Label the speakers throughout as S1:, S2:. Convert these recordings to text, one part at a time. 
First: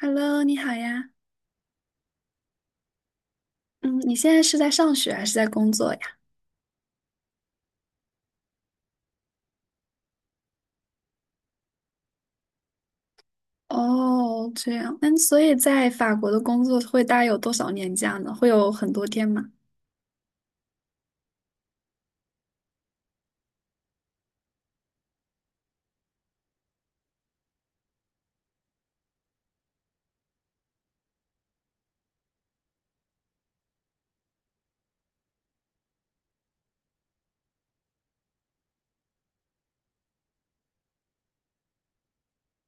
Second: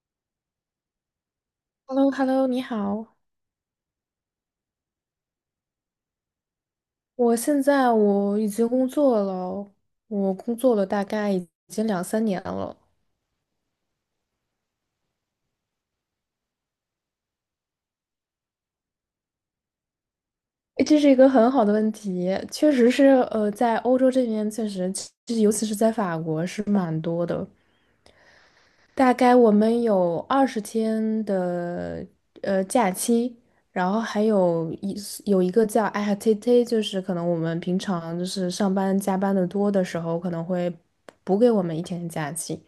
S1: Hello，你好呀。
S2: Hello Hello 你好。
S1: 嗯，你现在是在上学还是在工作呀？
S2: 我现在我已经工作了，我工作了大概已经两三年了。
S1: 哦，这样。嗯，所以在法国的工作会大概有多少年假呢？会有很多天吗？
S2: 诶，这是一个很好的问题，确实是，在欧洲这边确实，就是尤其是在法国是蛮多的。大概我们有20天的假期，然后还有一个叫 IHTT， 就是可能我们平常就是上班加班的多的时候，可能会补给我们一天的假期，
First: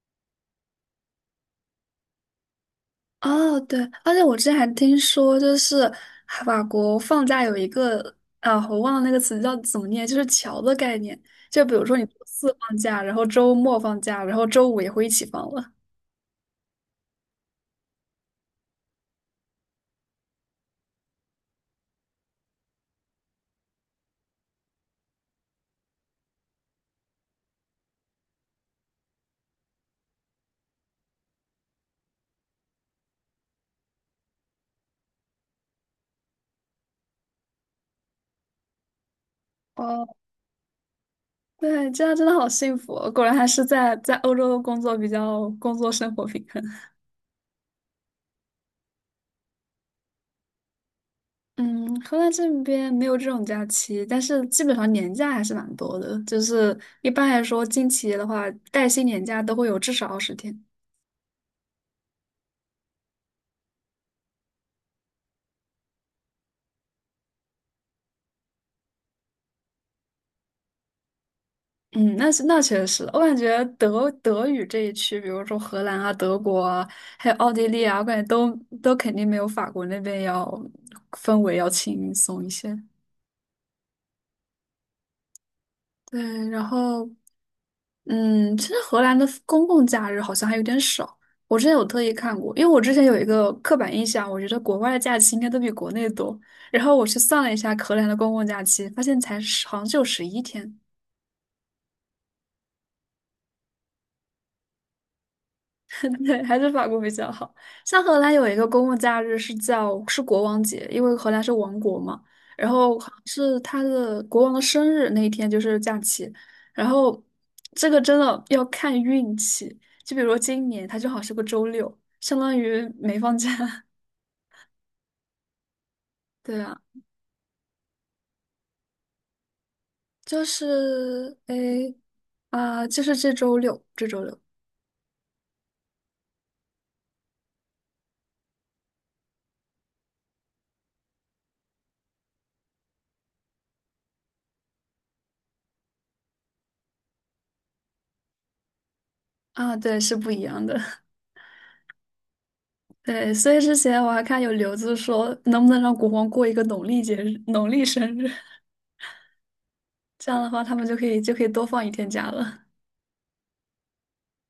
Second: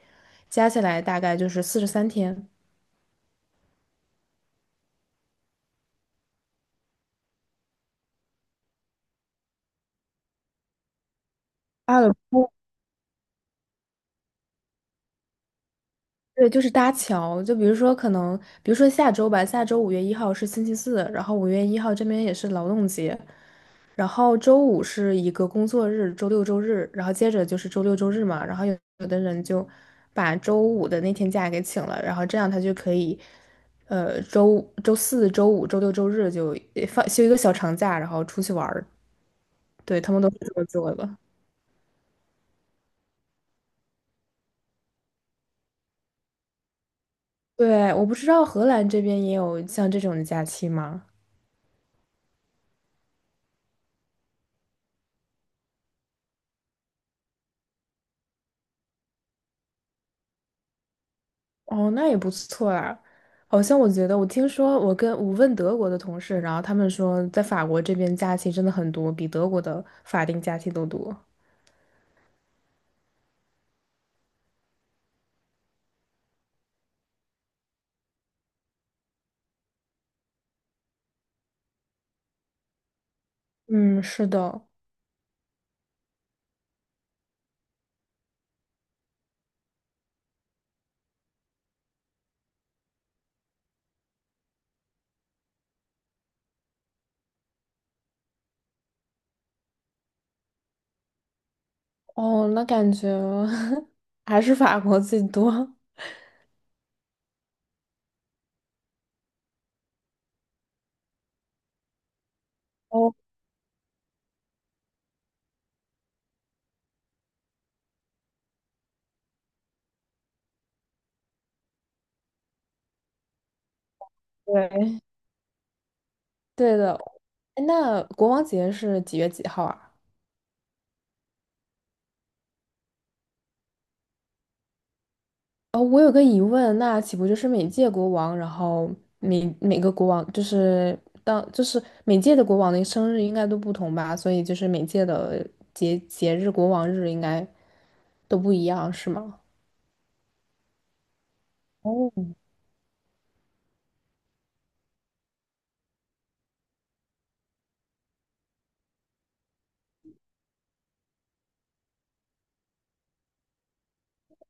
S2: 加起来大概就是43天。
S1: 哦，对，而且我之前还听说，就是法国放假有一个啊，我忘了那个词叫怎么念，就是"桥"的概念。就比如说
S2: 阿
S1: 你周
S2: 尔
S1: 四放假，然后周末放假，然后周五也会一起放了。
S2: 对，就是搭桥。就比如说可能，比如说下周吧，下周五月一号是星期四，然后五月一号这边也是劳动节，然后周五是一个工作日，周六周日，然后接着就是周六周日嘛，然后有的人就把周五的那天假给请了，然后这样他就可以，周四周五周六周日就放休一个小长假，然后出去玩儿。对，
S1: 哦，
S2: 他们都是这么做的。
S1: 对，这样真的好幸福哦果然还是在欧洲工作比较工作生活平衡。
S2: 对，我不知道荷兰这边也有像这种的假期吗？
S1: 嗯，荷兰这边没有这种假期，但是基本上年假还是蛮多的。就是一般来说，进企业的话，带薪年假都会有至少20天。
S2: 哦，那也不错啊。好像我觉得，我听说我问德国的同事，然后他们说，在法国这边假期真的很多，比德国的法定假期都多。
S1: 嗯，那确实，我感觉德语这一区，比如说荷兰啊、德国啊，还有奥地利啊，我感觉都肯定没有法国那边要氛围要轻松一些。
S2: 嗯，是的。
S1: 对，然后。嗯，其实荷兰的公共假日好像还有点少。我之前有特意看过，因为我之前有一个刻板印象，我觉得国外的假期应该都比国内多。然后我去算了一下荷兰的公共假期，发现才十好像就11天。
S2: 哦，那感觉 还是法国最多。
S1: 对，还是法国比较好。像荷兰有一个公共假日是叫是国王节，因为荷兰是王国嘛，然后好
S2: 哦，
S1: 像是他的国王的生日那一天就是假期。然后这个真的要看运气，就比如说今年它正好是个周六，相当于没放假。
S2: 对，
S1: 对
S2: 对
S1: 啊，
S2: 的。哎，那国王节是几月几号啊？
S1: 就是诶就是这周六，这周六
S2: 哦，我有个疑问，那岂不就是每届国王，然后每个国王就是当就是每届的国王的生日应该都不同吧？所以就是每届的节日国王日应该都不一样，是吗？
S1: 啊，对，是不一样的。
S2: 哦，
S1: 对，所以之前我还看有留子说，能不能让国王过一个农历节日、农历生日。这样的话，他们就可以多放一天假了。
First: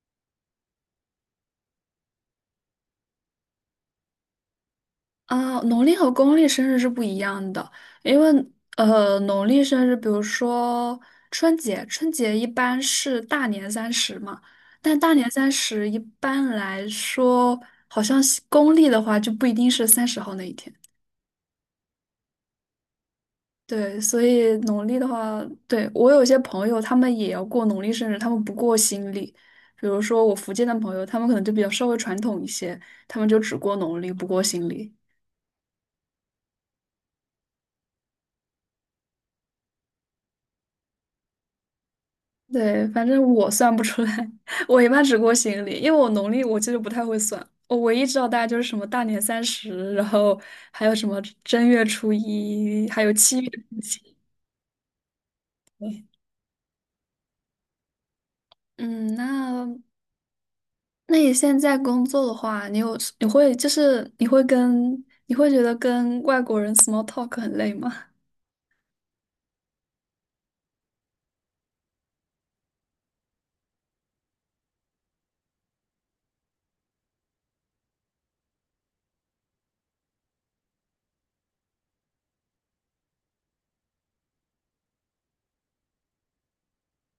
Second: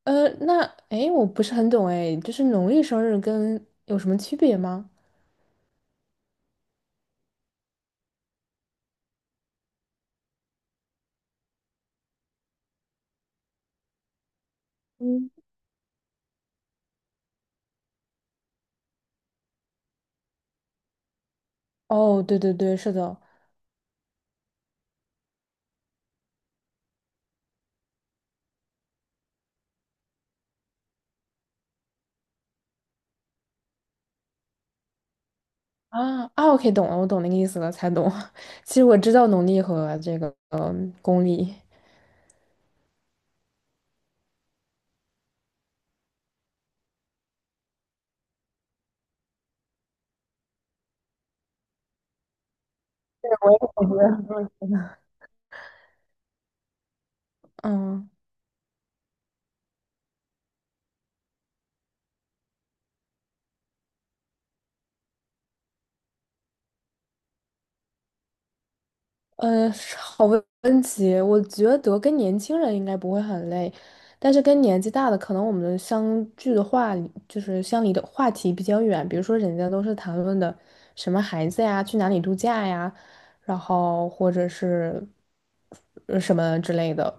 S2: 呃，那诶，我不是很懂诶，就是农历生日跟有什么区别吗？
S1: 啊，农历和公历生日是不一样的，因为农历生日，比如说春节一般是大年三十嘛，但大年
S2: 嗯，
S1: 三十一般来说，好像是公历的话就不一定是30号那一天。
S2: 哦，对对对，是的。
S1: 对，所以农历的话，对，我有些朋友他们也要过农历生日，他们不过新历。比如说我福建的朋友，他们可能就比较稍微传统一些，他们就只过农历，不过新历。
S2: 啊啊，OK,懂了，我懂那个意思了，才懂。其实我知道农历和这个公历，
S1: 对，反正我算不出来，我一般只过行历，因为我农历我其实不太会算，我唯一知道大概就是什么大年三十，然后还有什么正月初一，还有七月初七对
S2: 嗯。
S1: 嗯，那你现在工作的话，你有你会就是你会跟你会觉得跟外国人 small talk 很累吗？
S2: 嗯，好问题，我觉得跟年轻人应该不会很累，但是跟年纪大的，可能我们相聚的话，就是相离的话题比较远，比如说人家都是谈论的什么孩子呀，去哪里度假呀，然后或者是什么之类的，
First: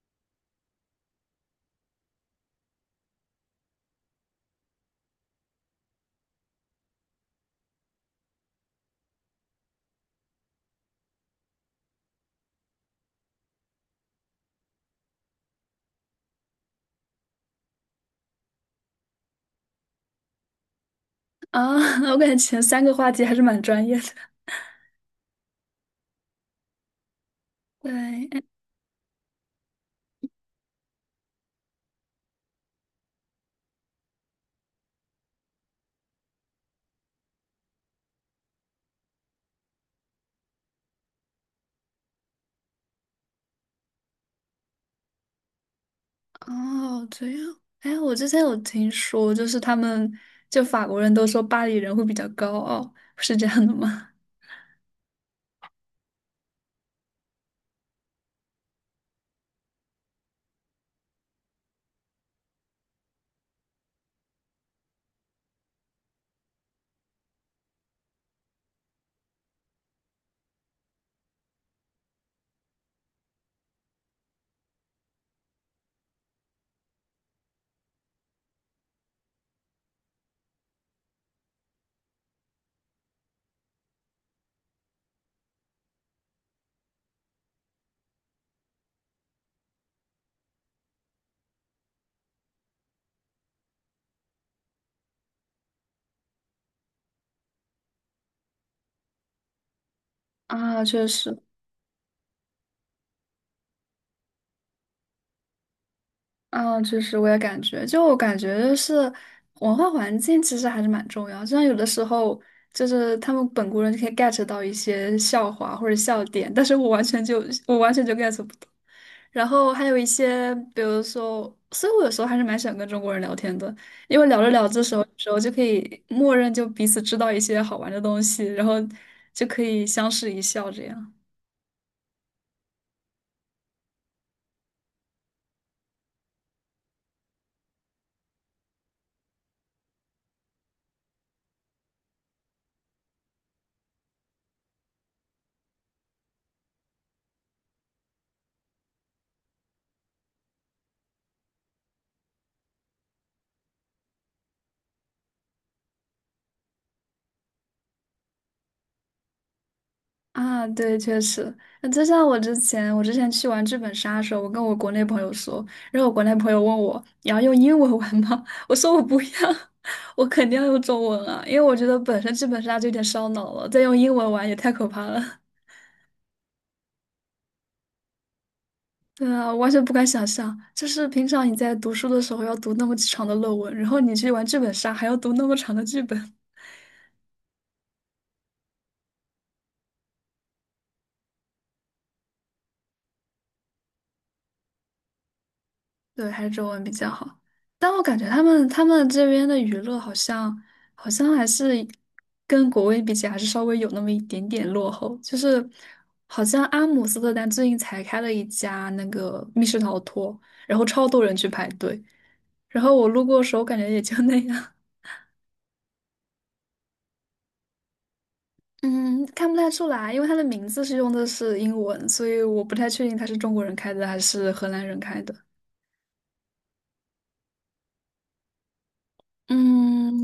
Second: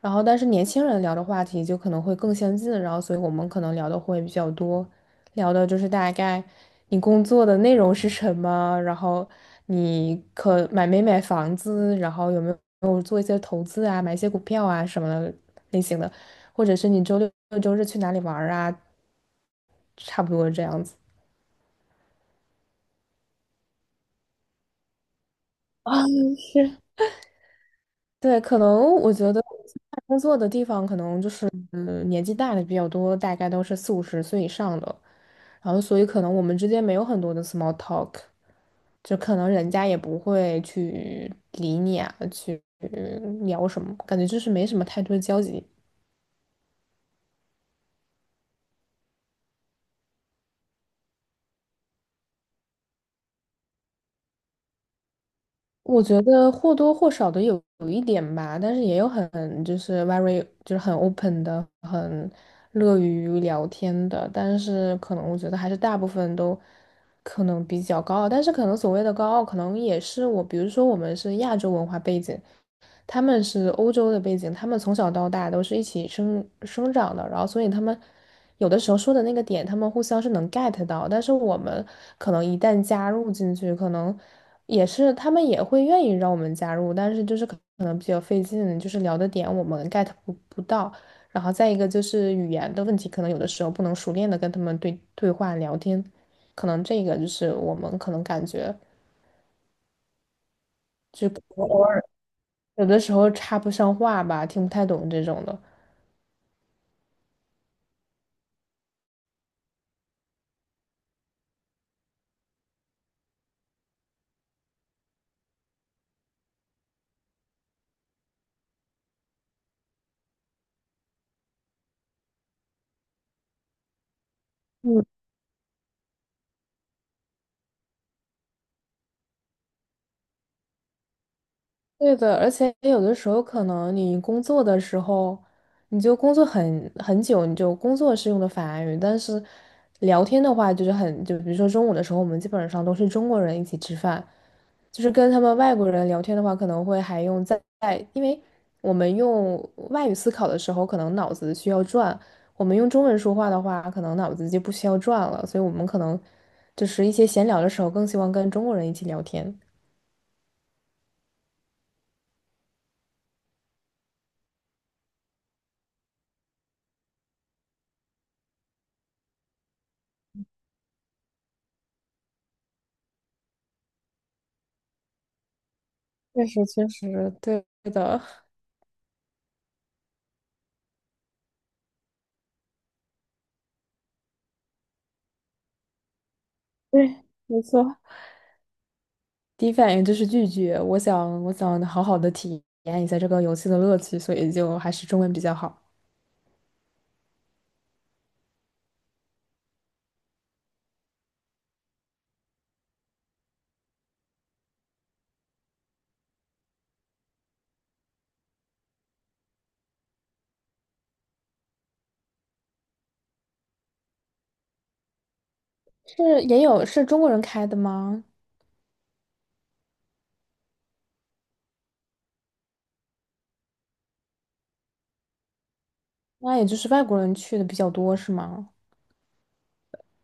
S2: 然后但是年轻人聊的话题就可能会更相近，然后所以我们可能聊的会比较多。聊的就是大概你工作的内容是什么，然后你可买没买房子，然后有没有做一些投资啊，买一些股票啊什么的类型的，或者是你周六周日去哪里玩儿啊，差不多这样子。
S1: 啊，我感觉前3个话题还是蛮专业的。
S2: 啊，是，对，
S1: 对，
S2: 可能我觉得我现在工作的地方可能就是，嗯，年纪大的比较多，大概都是四五十岁以上的，然后所以可能我们之间没有很多的 small talk,就可能人家也不会去理你啊，去聊什么，感觉就是没什么太多的交集。
S1: 哦，这样。哎，我之前有听说，就是他们就法国人都说巴黎人会比较高傲，是这样的吗？
S2: 我觉得或多或少的有一点吧，但是也有很就是 very 就是很 open 的，很乐于聊天的，但是可能我觉得还是大部分都可能比较高傲，但是可能所谓的高傲，可能也是我，比如说我们是亚洲文化背景，他们是欧洲的背景，他们从小到大都是一起生长的，然后所以他们有的时候说的那个点，他们互相是能 get 到，但是我们可能一旦加入进去，可能也是他们也会愿意让我们加入，但是就是可能比较费劲，就是聊的点我们 get 不到，然后再一个就是语言的问题，可能有的时候不能熟练的跟他们对话聊天，可能这个就是我们可能感觉
S1: 啊，确实，
S2: 就有的时候插不上话吧，听不太懂这种的。
S1: 啊，确实，我也感觉，就我感觉就是文化环境其实还是蛮重要。就像有的时候，就是他们本国人就可以 get 到一些笑话或者笑点，但是我完全就 get 不到。然后还有一些，比如说，所以我有时候还是蛮喜欢跟中国人聊天的，因为聊着聊着的时候，
S2: 嗯。
S1: 有时候就可以默认就彼此知道一些好玩的东西，然后就可以相视一笑这样。
S2: 对的，而且有的时候可能你工作的时候，你就工作很久，你就工作是用的法语，但是聊天的话就是很，就比如说中午的时候，我们基本上都是中国人一起吃饭，就是跟他们外国人聊天的话，可能会还用在，因为我们用外语思考的时候，可能脑子需要转，我们用中文说话的话，可能脑子就不需要转了，所以我们可能就是一些闲聊的时候，更希望跟中国人一起聊天。
S1: 啊，对，确实，那就像我之前去玩剧本杀的时候，我跟我国内朋友说，然后我国内朋友问我，你要用英文玩吗？我说我不要，我肯定要用中文啊，因为我觉得本身剧本杀就有点烧脑了，再用英文玩也太可怕了。
S2: 确实，确实，对的。
S1: 对啊，我完全不敢想象，就是平常你在读书的时候要读那么长的论文，然后你去玩剧本杀还要读那么长的剧本。
S2: 对，没错。第一反应就是拒绝。我想，我想好好的体验一下这个游戏的乐趣，所以就还是中文比较好。
S1: 对，还是中文比较好。但我感觉他们这边的娱乐好像还是跟国内比起来还是稍微有那么一点点落后，就是好像阿姆斯特丹最近才开了一家那个密室逃脱，然后超多人去排队，然后我路过的时候感觉也就那样。
S2: 是也有是中国人开的吗？
S1: 嗯，看不太出来，因为他的名字用的是英文，所以我不太确定他是中国人开的还是荷兰人开的。
S2: 那也就是外国人去的比较多，是吗？
S1: 嗯，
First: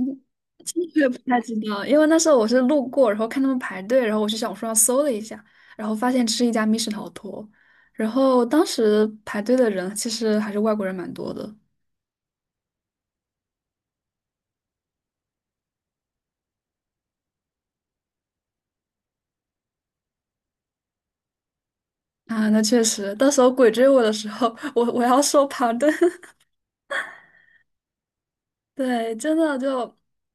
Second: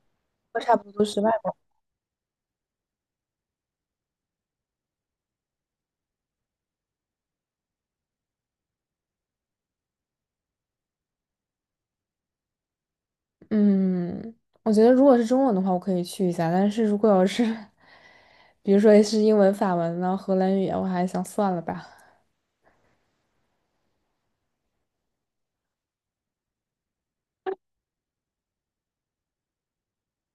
S2: 我
S1: 其
S2: 差
S1: 实
S2: 不多
S1: 我
S2: 都
S1: 也不
S2: 是外
S1: 太知
S2: 国
S1: 道，因为那时候我是路过，然后看他们排队，然后我去小红书上搜了一下，然后发现这是一家密室逃脱，然后当时排队的人其实还是外国人蛮多的
S2: 人，嗯，我觉得如果是中文的话，我可以去一下。但是如果要是，比如说是英文、法文呢、荷兰语啊我还想算了吧。
S1: 啊。那确实，到时候鬼追我的时候，我要说旁队。对，真的就，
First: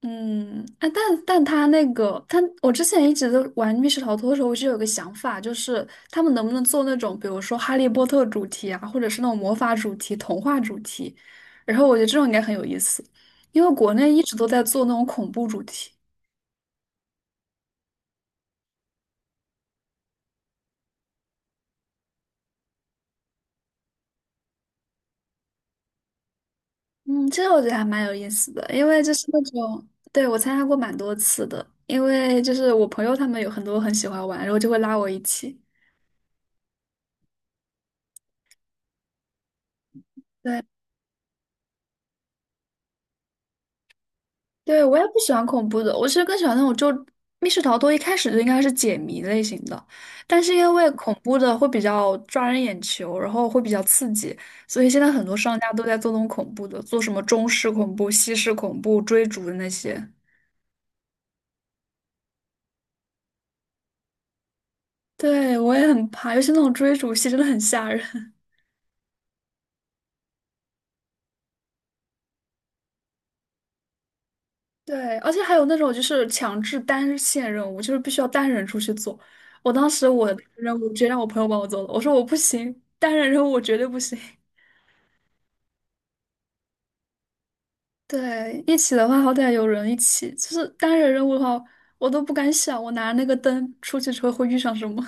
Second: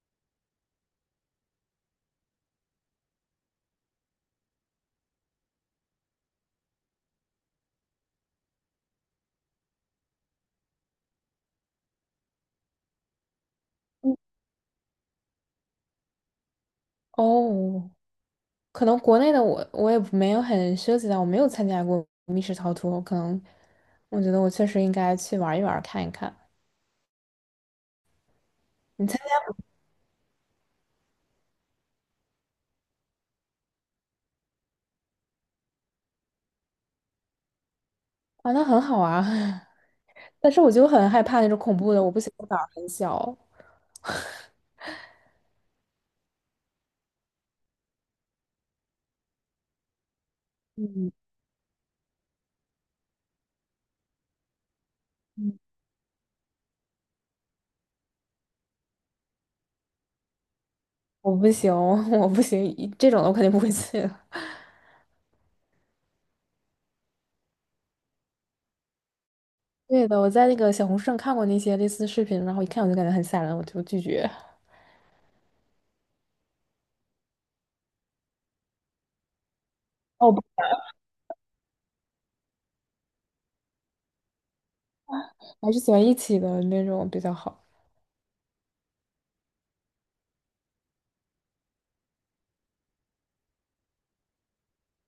S1: 嗯，哎，但他那个，他我之前一直都玩密室逃脱的时候，我就有个想法，就是他们能不能做那种，比如说哈利波特主题啊，或者是那种魔法主题、童话主题，然后我觉得这种应该很有意思，因为国内
S2: 嗯，
S1: 一直都在做那种恐怖主题，
S2: 哦，可能国内的我也没有很涉及到，我没有参加过密室逃脱，可能我觉得我确实应该去玩一玩看一看。
S1: 嗯，这个我觉得还蛮有意思的，因为
S2: 你
S1: 就
S2: 参
S1: 是
S2: 加
S1: 那种，对，我参加过蛮多次的，因为就是我朋友他们有很多很喜欢玩，然后就会拉我一起。
S2: 啊，那很好啊，但是
S1: 对。
S2: 我就很害怕那种恐怖的，我不行，我胆儿很小，
S1: 对，我也不喜欢恐怖的，我其实更喜欢那种就密室逃脱，一开始就应该是解谜类型的，但是因为恐怖的会比较抓人眼球，然后会比较刺激，所以现在很多商家
S2: 嗯，
S1: 都在做那种恐怖的，做什么中式恐怖、西式恐怖、追逐的那些。
S2: 我不行，我不行，这种的我肯定不会去的。
S1: 对，我也很怕，尤其那种追逐戏真的很吓人。
S2: 对的，我在那个小红书上看过那些类似的视频，然后一看我就感觉很吓人，我就拒绝。
S1: 对，而且还有那种就是强制单线任务，就是必须要单人出去做。我当时
S2: 哦，
S1: 我
S2: 我
S1: 的任务直接让我朋友帮我做了，我说我不行，单人任务我绝对不行。
S2: 还是喜欢一起的那种比较好。
S1: 对，一起的话，好歹有人一起。就是单人任务的话，我都不敢想，我拿那个灯出去之后会遇上什么。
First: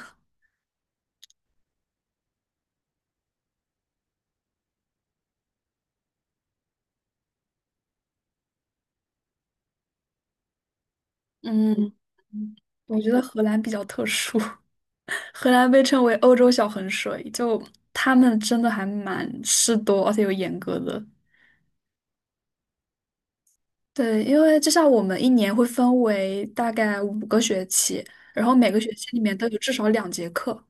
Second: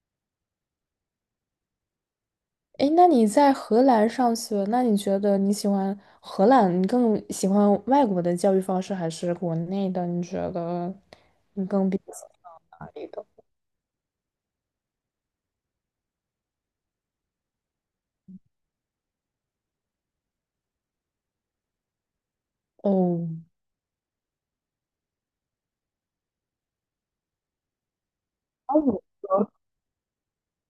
S2: 诶，那你在荷兰上学，那你觉得你喜欢荷兰，你更喜欢外国的教育方式还是国内的？你觉得 你更
S1: 嗯，
S2: 比较喜欢哪
S1: 我
S2: 里
S1: 觉得
S2: 的？
S1: 荷兰比较特殊，荷兰被称为欧洲小衡水，就他们真的还蛮事多，而且有严格的。
S2: 哦，
S1: 对，因为就像我们一年会分为大概五个学期，然后每
S2: 啊，
S1: 个学
S2: 我
S1: 期里面都有至少两节课，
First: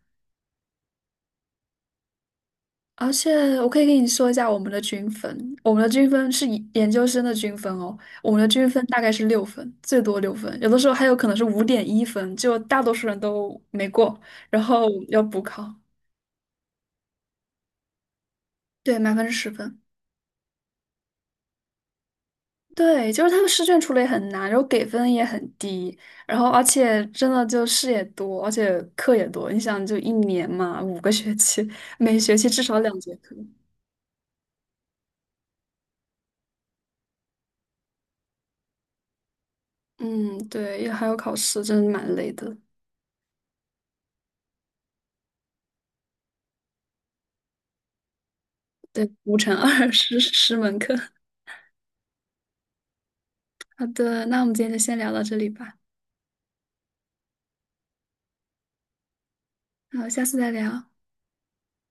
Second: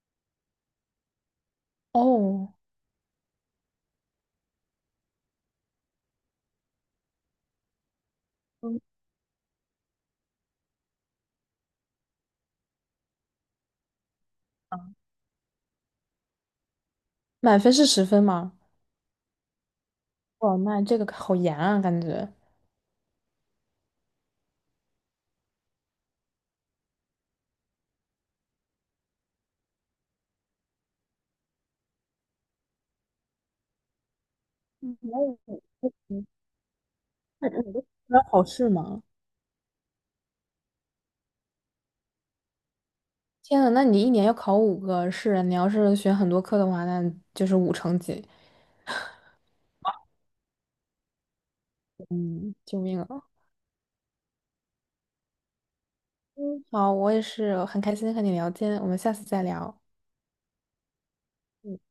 S2: 哦，
S1: 而且我可以跟你说一下我们的均分，是以研究生的均分哦，我们的均
S2: 嗯，
S1: 分大概是六分，最多六分，有的时候还有可能是5.1分，就大多数人都没过，然后
S2: 啊，
S1: 要补考。
S2: 满分是10分吗？
S1: 对，满分是10分。
S2: 哇，那这个好严啊，感觉。
S1: 对，就是他们试卷出的也很难，然后给分也很低，然后而且真的就事也多，而且课也多。你想，就一年嘛，五个学期，每学期至少两节课。
S2: 那考试吗？
S1: 嗯，对，也还有考试，真的蛮累的。
S2: 天呐，那你一年要考五个试，你要是选很多课的话，那就是五成几。
S1: 对，5乘2010门课。
S2: 嗯，救命啊！
S1: 好的，那我们今天就先聊到这里吧，
S2: 嗯，好，我也是很开心和你聊天，我们下次再聊。
S1: 好，下次再聊。
S2: 嗯。